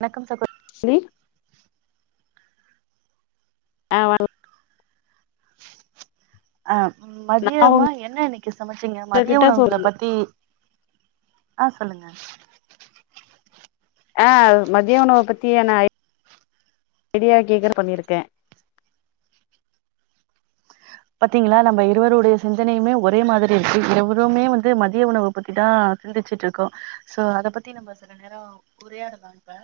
வணக்கம் சகோ நீ ஆ வா ஆ நா மதியமா என்ன இன்னைக்கு சமைச்சிங்க மதிய உங்ககிட்ட இப்போ உணவுகள பத்தி ஆ சொல்லுங்க ஆ மதிய உணவ பத்தியான ஐடியா கேக்க பண்ணிருக்கே பாத்திங்களா நம்ம இருவருடைய சிந்தனையுமே ஒரே மாதிரி இருக்கு இருவருமே வந்து மதிய உணவ பத்திதா சிந்திச்சுட்டு இருக்கோ சோ அத பத்தி நம்ம சில நேர உரையாடலா இப்ப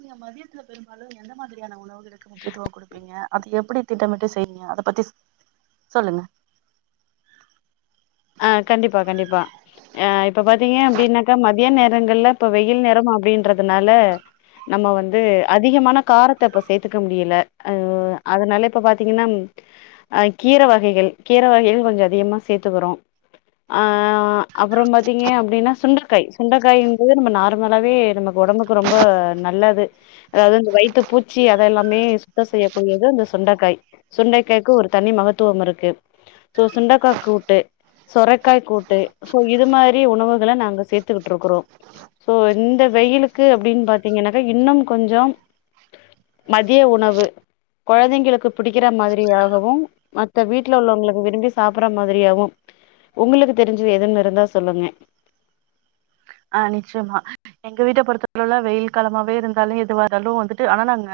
நீங்க மதியத்துல பெரும்பாலு எந்த மாதிரியான உணவுகளுக்கு முக்கியத்துவ கொடுப்பிங்க அது எப்பிடி திட்டமிட்டு செய்விங்க அத பத்தி சொல்லுங்க ஆ கண்டிப்பா கண்டிப்பா ஆ இப்ப பாத்திங்க அப்டின்னாக்கா மதிய நேரங்கள்ல இப்ப வெயில் நேரம் அப்டின்றதுனால நம்ம வந்து அதிகமான காரத்த இப்ப சேத்துக்க முடியல அ அதனால இப்ப பாத்திங்கன்னா அ கீர வகைகள் கீர வகைகள் கொஞ்ச அதிகமா சேத்துக்கறோ ஆ அ அப்பறம் பாத்திங்க அப்டின்னா சுண்டக்காய் சுண்டக்காய் என்பது நம்ப நார்மலாவே நமக் ஒடம்புக்கு ரொம்ப நல்ல து அதாவது இந்த வயித்து பூச்சி அத எல்லாமே சுத்த செய்யக்கூடியது அந்த சுண்டக்காய் சுண்டைக்காய்க்கு ஒரு தனி மகத்துவம் இருக்கு சோ சுண்டைக்கா கூட்டு சொரைக்காய் கூட்டு சோ இது மாரி உணவுகள நாங்க சேத்துக்கிட்டு இருக்கறோ சோ இந்த வெயிலுக்கு அப்டின் பாத்திங்கனாக்கா இன்னும் கொஞ்சம் மதிய உணவு கொழந்தைங்களுக்கு பிடிக்கிற மாதிரியாகவும் மத்த வீட்ல உள்ளவங்களுக்கு விரும்பி சாப்பற மாதிரியாகவும் உங்களுக்கு தெரிஞ்சது எதும் இருந்தா சொல்லுங்க ஆ நிச்சயமா எங்க வீட்ட பொறுத்தளவுல வெயில் காலமாவே இருந்தாலு எதுவாருந்தாலு வந்துட்டு ஆனா நாங்க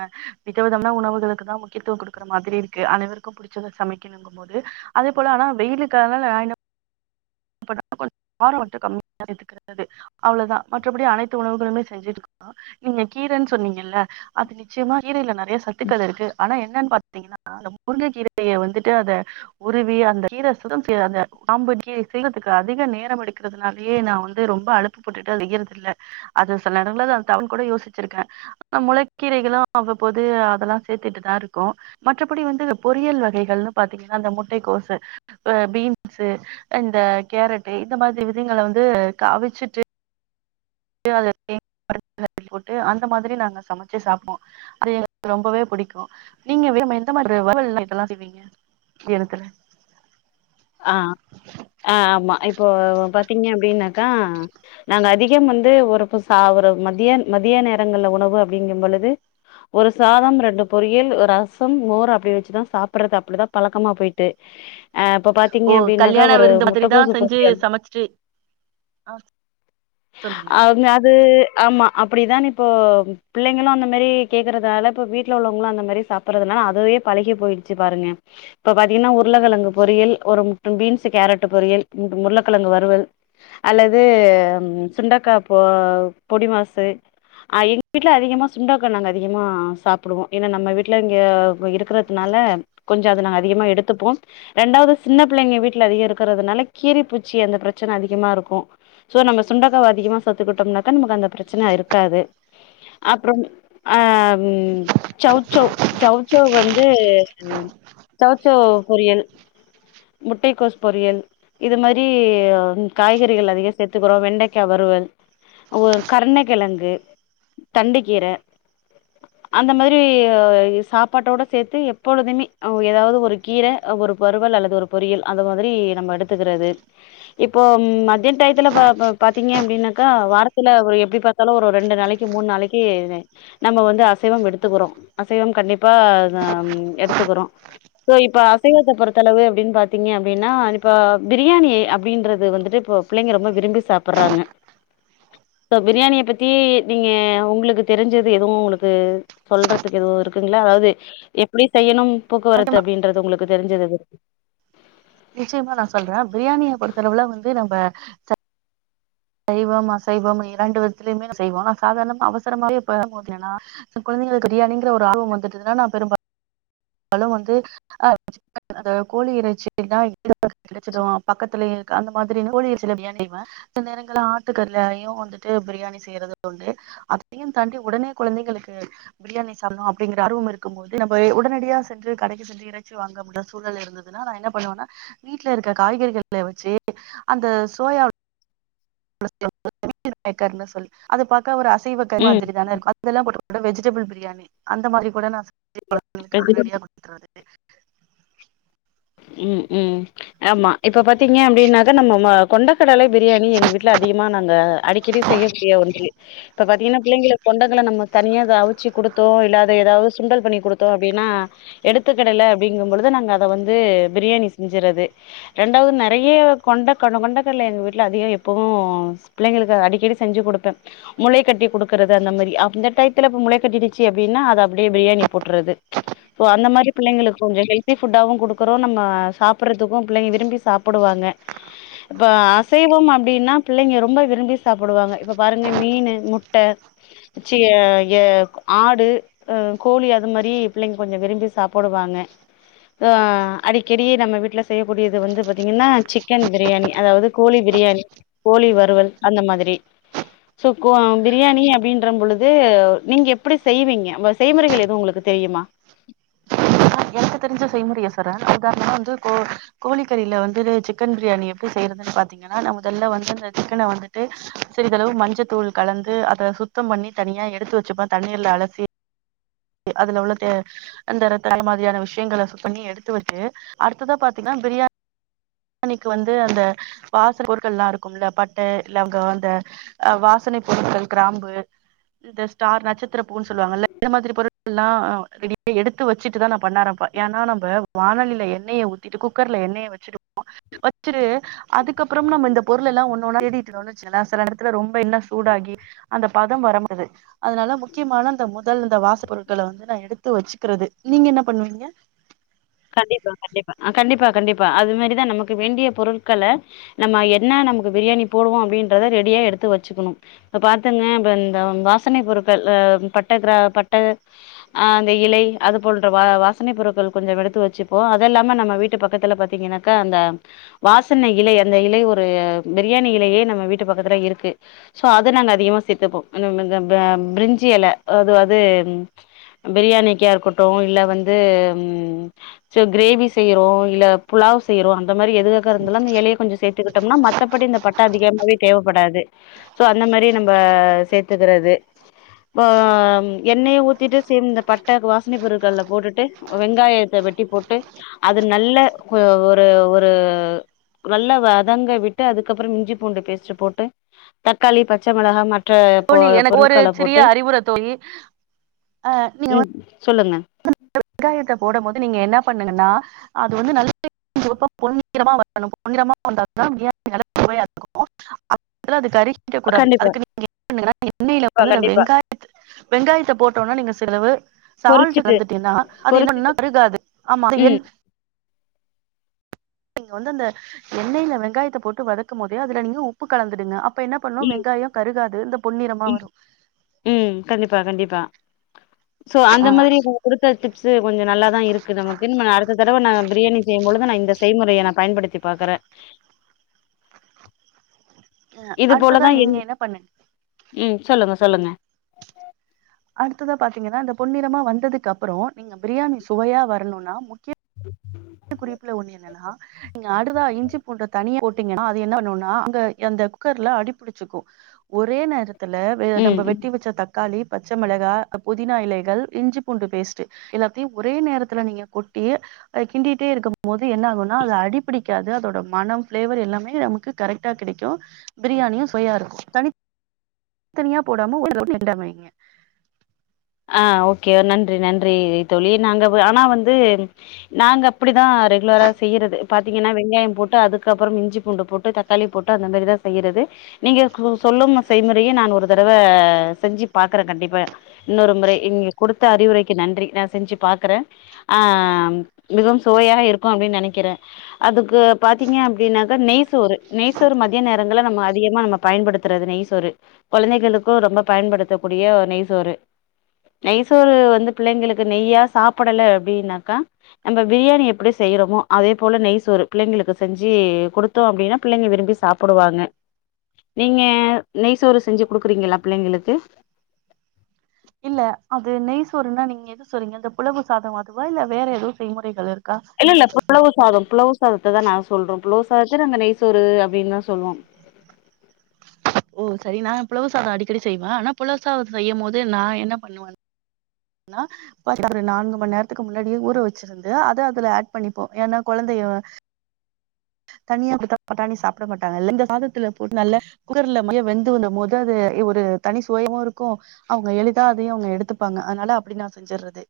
விதவிதமனா உணவுகளுக்குதா முக்கியத்துவ குடுக்குற மாதிரி இருக்கு அனைவருக்கும் பிடிச்சத சமைக்கணுங்கும் போது அதே போல ஆனா வெயிலுக்காக நா என்ன பண்ணுவ கார கொஞ்ச கம்மியா சேத்துக்கறது அவ்ளதா மற்றபடி அனைத்து உணவுகளுமே செஞ்சுக்குவோ நீங்க கீரைன்னு சொன்னிங்கல்ல அது நிச்சயமா கீரையில நறையா சத் ம். துக்கள் இருக்கு ஆனா என்னன் பாத் திங்கனா அந்த முருங்க கீரைய வந்துட்டு அத உருவி அந்த கீர சுத்தம் செய்ய அந்த காம்பு கி ள்றதுக்கு அதிக நேரம் எடுக்கறதுனாலயே நா வந்து ரொம்ப அழுப்பு பட்டுட்டு செய்யறதில்ல அது சில எடங்கள்ல அது தவன் கூட யோசிச்சிருக்கே முளைக்கீரைகளு அவ்வப்போது அதெல்லா சேத்துட்டுதா இருக்கோ மற்றபடி வந்து பொரியல் வகைகள்னு பாத்திங்கனா அந்த முட்டை கோசு பீன்ஸு இந்த கேரட்டு இந்த மாதிரி விதங்கள வந்து காவிச்சுட்டு [inaudible] போட்டு அந்த மாதிரி நாங்க சமச்சு சாப்டுவோ அது எங்ளுக்கு ரொம்பவே பிடிக்கு நீங்க எந்த மாதிரி வருவல் இதெல்லா செய்விங்க மத்யானத்துல ஆ ஆ ஆமா இப்போ பாத்திங்க அப்டின்னாக்கா நாங்க அதிகம் வந்து ஒருப்ப சா ஒரு மதிய மதிய நேரங்கள்ல உணவு அப்டிங்கும் பொழுது ஒரு சாதம் ரெண்டு பொரியல் ரசம் மோர் அப்டி வெச்சுதா சாப்படறது அப்படிதா பழக்கமா போயிட்டு அ திங்க ஓ அப்டின்னாக்க கல்யாண ஒரு விருந்து மாதிரி தா முட்டகோசு செஞ்சு பொறியல் சமைச்சிட்டு ஆ சொல்லுங்க அ அங்க அது ஆமா அப்படிதான் இப்போ பிள்ளைங்களு அந்த மாரி கேக்குறதுனால இப்ப வீட்ல உள்ளவங்களு அந்த மாரி சாப்பிடுறதுனால அதுவே பழகி போயிடுச்சு பாருங்க இப்ப பாத்திங்கனா உருள கெழங்கு பொரியல் ஒரு ம் பீன்ஸு கேரட்டு பொரியல் உருளைக்கெழங்கு வறுவல் அல்லது சுண்டக்கா பொ பொடி மாசு அ எங்க வீட்ல அதிகமா சுண்டக்கா நாங்க அதிகமா சாப்படுவோ ஏனா நம்ம வீட்ல இங்க இருக்கிறதுனால கொஞ்ச அத நாங்க அதிகமா எடுத்துப்போம் ரெண்டாவுது சின்ன பிள்ளைங்க வீட்ல அதிக இருக்கிறதுனால கீரி பூச்சி அந்த பிரச்சன அதிகமா இருக்கு சோ நம்ம சுண்டக்காவ அதிகமா சேத்துக்கிட்டோம்னாக்க நமக்கு அந்த பிரச்சன இருக்காது அப்புறம் அ சௌசௌ சௌசௌ வந்து சௌசௌ பொரியல் முட்டைக்கோஸ் பொரியல் இது மாரி காய்கறிகள் அதிக சேத்துக்கறோ வெண்டைக்கா வறுவல் ஒ கருண கெழங்கு தண்டு கீர அந்த மாதிரி சாப்பாட்டோட சேத்து எப்பொழுதுமே அ எதாவது ஒரு கீர ஒரு வறுவல் அல்லது ஒரு பொறியல் அது மாதிரி நம்ம எடுத்துக்கறது இப்போ மதிய டயத்துல பா பா பாத்திங்க அப்டின்னாக்கா வாரத்துல எப்டி பாத்தாலு ஒரு ரெண்டு நாளைக்கு மூணு நாளைக்கு நம்ம வந்து அசைவம் எடுத்துக்கறோ அசைவம் கண்டிப்பா அ எடுத்துக்கறோ சோ இப்ப அசைவத்த பொறுத்தளவு எப்டின் பாத்திங்க அப்டின்னா இப்ப பிரியாணி அப்டின்றது வந்துட்டு இப்ப பிள்ளைங்க ரொம்ப விரும்பி சாப்படறாங்க இப்போ பிரியாணிய பத்தி நீங்க உங்களுக்கு தெரிஞ்சது எதுவு உங்களுக்கு சொல்றதுக்கு எதுவு இருக்குங்ளா அதாவுது எப்படி செய்யணும் போக்குவரத்து ஆமா, அப்படின்றது உங்களுக்கு தெரிஞ்சது அது நிச்சயமா நா சொல்றே பிரியாணிய பொறுத்தளவுல வந்து நம்ப ச சைவம் அசைவம் இரண்டு விதத்துலயுமே செய்வோ சாதாரணமா அவசரமாவே இப்ப ஏன்னா குழந்தைங்களுக்கு பிரியாணிங்கிற ஒரு ஆர்வ வந்துட்டுதுனால நா பெரும் பாலு வந்து ஹ அது கோழி இறைச்சினா [inaudible] கிடைச்சிடு பக்கத்துலயே கு அந்த மாதிரி கோழில சில பிரியாணி செய்வே சில நேரங்கள்ல ஆட்டு கறிலயு வந்துட்டு பிரியாணி செய்யறது உண்டு அதையும் தாண்டி உடனே குழந்தைங்களுக்கு பிரியாணி சாப்படணு அப்படிங்கிற ஆர்வம் இருக்கும் போது நம்ம உடனடியா சென்று கடைக்கு சென்று இறைச்சி வாங்க முடில சூழல் இருந்ததுன்னா நா என்ன பண்ணுவேன்னா வீட்டுல இருக்க காய்கறிகள வச்சு அந்த சோயா [inaudible] மீல்மேக்கர்னு சொல் அது பார்க்க ஒரு அ சீவக்காய் ம் மாதிரி தானே இருக்கு அதெல்லா போட்டு கூட வெஜிடபிள் [inaudible] பிரியாணி அந்த மாதிரி கூட நா சு பசங்களுக்கு உடனடியா குடுத்தர்றது உம் உம் ஆமா இப்ப பாத்தீங்க அப்படின்னாக்க நம்ம கொண்டைக்கடலை பிரியாணி எங்க வீட்டுல அதிகமா நாங்க அடிக்கடி செய்ய கூடிய ஒன்று இப்ப பாத்தீங்கன்னா பிள்ளைங்களுக்கு கொண்டைங்கடலை நம்ம தனியா அவிச்சு குடுத்தோ இல்ல அது ஏதாவது சுண்டல் பண்ணி குடுத்தோ அப்படின்னா எடுத்துக்கிடல அப்படிங்கும் பொழுது நாங்க அதை வந் து பிரியாணி செஞ்சர்றது ரண்டாவது நறைய கொண்ட கொண்டைக்கடலை எங்க வீட்ல அதிக எப்பவு பிள்ளைகளுக்கு அடிக்கடி செஞ்சு குடுப்பே முளைகட்டி குடுக்கறது அந்தமாரி அந்த டைத்ல முளைகட்டிருச்சு அப்படீன்னா அத அப்படியே பிரியாணி போட்டுறது அந்த மாதிரி பிள்ளைகளுக்கு ஹெல்த்தி ஃபுட்டாவு குடு க்கறோ நம்ம சாப்பிடறதுக்கு பிள்ளைங்க விரும்பி சாப்பிடுவாங்க இப்ப அசைவம் அப்படின்னா பிள்ளைங்க ரொம்ப விரும்பி சாப்பிடுவாங்க இப்ப பாருங்க மீனு முட்டை சி அ ஆடு கோழி அது மாதிரி பிள்ளைங்க கொஞ்ச விரும்பி சாப்பிடுவாங்க அ அடிக்கடி நம்ம வீட்டுல செய்யக்கூடியது வந்து பாத்தீங்கன்னா சிக்கன் பிரியாணி அதாவது கோழி பிரியாணி கோழி வறுவல் அந்த மாதிரி சோ கோ பிரியாணி அப்படின்றம் பொழுது நீங்க எப்படி செய்வீங்க செய்முறைகள் எதுவு உங்களுக்கு தெரியுமா எனக்கு தெரிஞ்ச செய்முறைய சொல்றே உதாரணமா வந்து கோ கோழிக்கறியில வந்து சிக்கன் பிரியாணி எப்படி செய்யறதுன்னு பாத்தீங்கன்னா மொதல்ல வந்து அந்த சிக்கனை வந்துட்டு சிறிதளவு மஞ்சத்தூள் கலந்து அத சுத்தம் பண்ணி தனியா எடுத்து வச்சுப்பே தண்ணீர்ல அலசி அதுல உள்ள த ரத்த மாதிரியான விஷயங்கள பண்ணி எடுத்து வச்சு அடுத்ததா பாத்தீங்கன்னா பிரியா ணிக்கு வந்து அந்த வாசப் பொருட்கள் எல்லா இருக்கும்ல்ல பட்டை லவங்கம் அந்த அ வாசனை பொருட்கள் கிராம்பு இந்த ஸ்டார் நட்ச த்திரப்பூ சொல்லுவாங்கல்ல இந்த மாதிரி பொருட் கள் லா ரெடியா எடுத்து வச்சுட்டு தா நா பண்ண ஆரம்பப்ப ஏன்னா நம்ப வாணலியில எண்ணெய ஊத்திட்டு குக்கர்ல எண்ணெயை வச்சுட்டு வச்சுரு அதுக்கப்புறம் நம்ம இந்த பொருள் எல்லா ஒண்ணொண்ணா தேடிட்டு இருந்தன் வச்சுக்குங்களே சில எடத்துல ரொம்ப எண்ணெ சூடாகி அந்த பதம் வராது அதனால முக்கியமான அந்த முதல் இந்த வாச பொருட்களை வந்து நா எடுத்து வச்சுக்கறது நீங்க என்ன பண்ணுவீங்க கண்டிப்பா கண்டிப்பா கண்டிப்பா கண்டிப்பா அது மாரிதா நமக்கு வேண்டிய பொருட்கள நம்ம என்ன நமக்கு பிரியாணி போடுவோ அப்படின்றத ரெடியா எடுத்து வச்சுக்கணு இப்ப பாத்துங்க இப்ப இந்த வாசனை பொருட்கள்ஹ பட்ட கிர பட்ட அஹ் இந்த இலை அது போன்ற வா வாசனை பொருட்கள் கொஞ்சம் எடு த்து வச்சுப்போ அது இல்லாம நம்ம வீட்டு பக்கத்துல பாத்தீங்கன்னாக்கா அந்த வாசனை இலை அந்த இலை ஒரு பிரியாணி இலையே நம்ம வீட்டு பக்கத்துல இருக்கு சோ அது நாங்க அதிகமா சேத்துப்போ த ப பிரிஞ்சி இலை அதாது பிரியாணிக்கா இருக்கட்டு இல்ல வந்து சோ கிரேவி செய்யறோ இல்ல புலாவ் செய்யறோ அந்த மாரி எதுக்காக இருந்தாலு அந்த எலைய கொஞ்ச சேத்து கிட்டோம்னா மத்தபடி இந்த பட்டை அதிகமாவே தேவைப்படாது சோ அந்த மாதிரி நம்ம சேத்துக்கிறது இப்போ எண்ணெயை ஊத்திட்டு ச இந்த பட்டை வாசனை பொருட்கல போட்டுட்டு வெங்காய த்த வெட்டி போட்டு அது நல்ல ஒரு ஒரு நல்ல வதங்க விட்டு அதுக்கப்புறம் இஞ்சி பூண்டு பேஸ்ட்டு போட்டு தக்காளி பச்சை மிளகா பொ தோழி எனக்கு ஒரு பொருட்கள சிறிய போட்டு அறிவுரை தோழி அஹ் நீ ம் சொல்லுங்க வெங்காயத்தை போடம் போது நீங்க என்ன பண்ணுங்கன்னா அது வந்து நல்ல பொன்னிறமா வரணு பொன்னிறமா வந்தாதா பிரியாணி நல்லா சுவையா இருக்கு அப்பற [inaudible] க கூடாது கண்டிப்பா அதுக்கு நீங்க என்ன பண்ணுங்கனா எண்ணெயில கண்டிப்பா வ கண்டிப்பா வெங்காயத்து வெங்காயத்தை போட்டோனோ நீங்க செலவு சால்ட் பொரிச்சுட்டு கலந்துட்டேன்னா அது என்னன்னா பொரிச்சுட்டு கருகாது ஆமா அது என் ம் நீங்க வந்து அந்த எண்ணெயில வெங்காயத்தை போட்டு வதக்கும் போதே அதுல நீங்க உப்பு கலந்துடுங்க அப்ப என்ன பண்ணும் ம் வெங்காயம் கருகாது இந்த பொன்னிறமா ம் வரு ம் கண்டிப்பா கண்டிப்பா சோ அந்த மாதிரி நீங்க குடுத்த டிப்ஸு கொஞ்ச நல்லாதா இருக்கு நமக்கு அடுத்த தடவை நா பிரியாணி செய்யும்பொழுது நா இந்த செய்முறையை நா பயன்படுத் த்தி பாக்குற அஹ் அடுத்ததா நீங்க என்ன பண்ணு ம் சொல்லுங்க சொல்லுங்க அடுத்ததா பாத்தீங்கன்னா இந்த பொன்னிறமா வந்ததுக்கு அப்புறோ நீங்க பிரியாணி சுவையா வரணும்னா முக்கிய குறிப்ல ஒண்ணு என்னனா நீங்க அதுதா இஞ்சி பூண்ட தனியா போட்டிங்ன்னா அது என்ன பண்ணுனா அங்க அந்த குக்கர்ல அடிபுடிச்சிக்கு ஒரே நேரத் ல நம்ப ம் ம் வெட்டி வெச்ச தக் காளி பச்ச மிளகா புதினா இலைகள் இஞ்சி பூண்டு பேஸ்ட்டு எல்லாத்தியு ஒரே நேரத்ல நீங்க கொட்டி அத கிண்டிட்டே இருக்கும்போது என்ன ஆகுனா அது அடிப்பிடிக்காது அதோட மனம் ஃப்ளேவர் எல்லாமே நமக்கு கரெக்ட்டா கெடைக்கு பிரியாணியு சுவயா இருக்கு தனித் தனியா போடாம ஒன் [inaudible] ரெண்டா வெய்ங்க ஆ ஓக்கே நன்றி நன்றி தோழி நாங்க வ ஆனா வந்து நாங்க அப்டிதா ரெகுலரா செய்யறது பாத்திங்கன்னா வெங்காயம் போட்டு அதுக்கப்புறம் இஞ்சி பூண்டு போட்டு தக்காளி போட்டு அந்த மாரிதா செய்யறது நீங்க சொ சொல்லும் செய்முறயே நா ஒரு தடவ செஞ்சு பாக்கற கண்டிப்பா இன்னொரு முறை நீங் கொடுத்த அறிவுரைக்கு நன்றி நா செஞ்சு பாக்குற ஆ மிகவும் சுவையா இருக்கு அப்டின்னு நெனைக்கிற அதுக்கு பாத்திங்க அப்டினாக்கா நெய்சோறு நெய்சோறு மதிய நேரங்கல்ல நம்ம அதிகமா நம்ம பயன்படுத்துறது நெய்சோறு கொழந்தைகளுக்கு ரொம்ப பயன்படுத்தக் கூடிய ஒரு நெய்சோறு நெய்சோறு வந்து பிள்ளைங்களுக்கு நெய்யா சாப்படல அப்டினாக்கா நம்ம ப்ரியாணி எப்டி செய்யறமோ அதே போல நெய்சோறு பிள்ளைங்ளுக்கு செஞ்சூ குடுத்தோ அப்டின்னா பிள்ளைங்க விரும்பி சாப்புடுவாங்க நீங்க நெய்சோறு செஞ்சு குடுக்கறீங்ளா பிள்ளைங்களுக்கு இல்ல அது நெய்சோறுனா நீங்க எது சொறீங்க இந்த புலவு சாதோ அதுவா இல்ல வேற எதுவு செய்முறைகள் இருக் இல்ல இல்ல புலவு சாதம் புலவு சாதத்ததா நா சொல்ற புலவ் சாதத்த நாங்க நெய் சோரு அப்டின்னு சொல்லுவோ ம் செரி நா புலவ் சாதோ அடிக்கடி செய்வ ஆனா புலவுசாதோ செய்யும்போது நா என்ன பண்ணுவனா நா பாத்ரனா நான்கு மண் நேரத்துக்கு முன்னாடியே ஊற வெச்சிருந்து அத அதுல ஆட் பண்ணிப்போ ஏனா கொழந்தய தனியா அப்டித்தா பட்டாணி சாப்ட மாட்டாங்கல்ல இந்த சாதத்ல போட்டு நல்லா குக்கர்ல மைய்ய வெந்து வந்த மோது அது ஒரு தனி சுவயாவுருக்கு அவுங்க எளிதா அதயு அவுங்க எடுத்துப்பாங்க அதனால அப்டி நா செஞ்சர்றது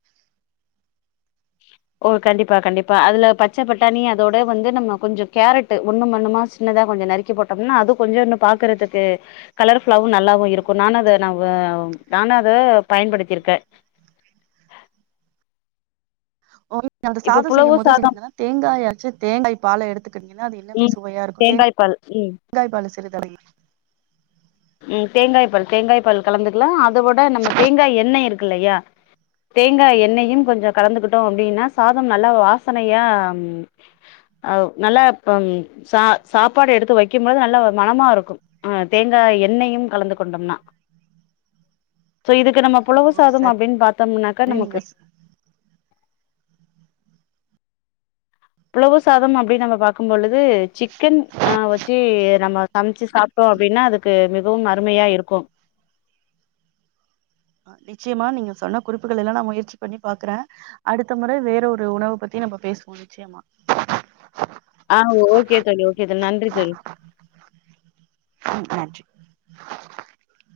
ஓ கண்டிப்பா கண்டிப்பா அதுல பச்சப் பட்டாணி அதோட வந்து நம்ம கொஞ்சோ கேரட்டு ஒண்ணும் பண்ணுமா சின்னதா கொஞ்சோ நறுக்கி போட்டோம்னா அது கொஞ்சோ இன்னும் பாக்கறத்துக்கு கலர்ஃபுல்லாவு நல்லாவு இருக்கு நானு அத நா நானும் அத பயன்படுத்திருக்க ஒன் ங்க அந்த சாதோ புலவு செய்யுமோது சாதம் [unintelligible] கன்னா தேங்காய வெச்சி தேங்காய் பால எடுத்துக்ட்டிங்ன்னா அது இன்னுமே ம் சுவயாருக்கு தேங் தேங்காய் பால் ம் காய் பால சிறித உம் தேங்காய் பால் தேங்காய்ப் பால் கலந்துக்லா அத விட நம்ம தேங்காய் எண்ணெய் இருக்குல்லையா தேங்காய் எண்ணெயும் கொஞ்சோ கலந்துகிட்டோம் அப்டின்னா சாதம் நல்லா வாசனையா ம் நல்ல சா சாப்பாடு எடுத்து வைக்கும்மோது நல்ல மனமாருக்கு ஆ தேங்காய் எ எண்ணெயும் கலந்து கொண்டம்னா சோ இதுக் இதுக்கு நம்ம புலவு ஓ சாதம் சரி அப்டின் பாத்தமுனாக்கா நமக்கு நீங்க புலவு சாதம் அப்டின் நம்ம பாக்கும் பொழுது சிக்கன் அ வெச்சி நம்ம சம்ச்சி சாப்ட்டோ அப்டின்னா அதுக்கு மிகவும் அருமயா இருக்கு நிச்சியமா நீங்க சொன்ன குறிப்புகள் எல்லா நா முயற்சி பண்ணி பாக்குற அடுத்த முறை வேற ஒரு உணவ பத்தி நம்ப பேஸ்வோ நிச்சியமா ஆ ஓக்கே தோழி ஓக்கே தோழி நன்றி தோழி ம் [inaudible]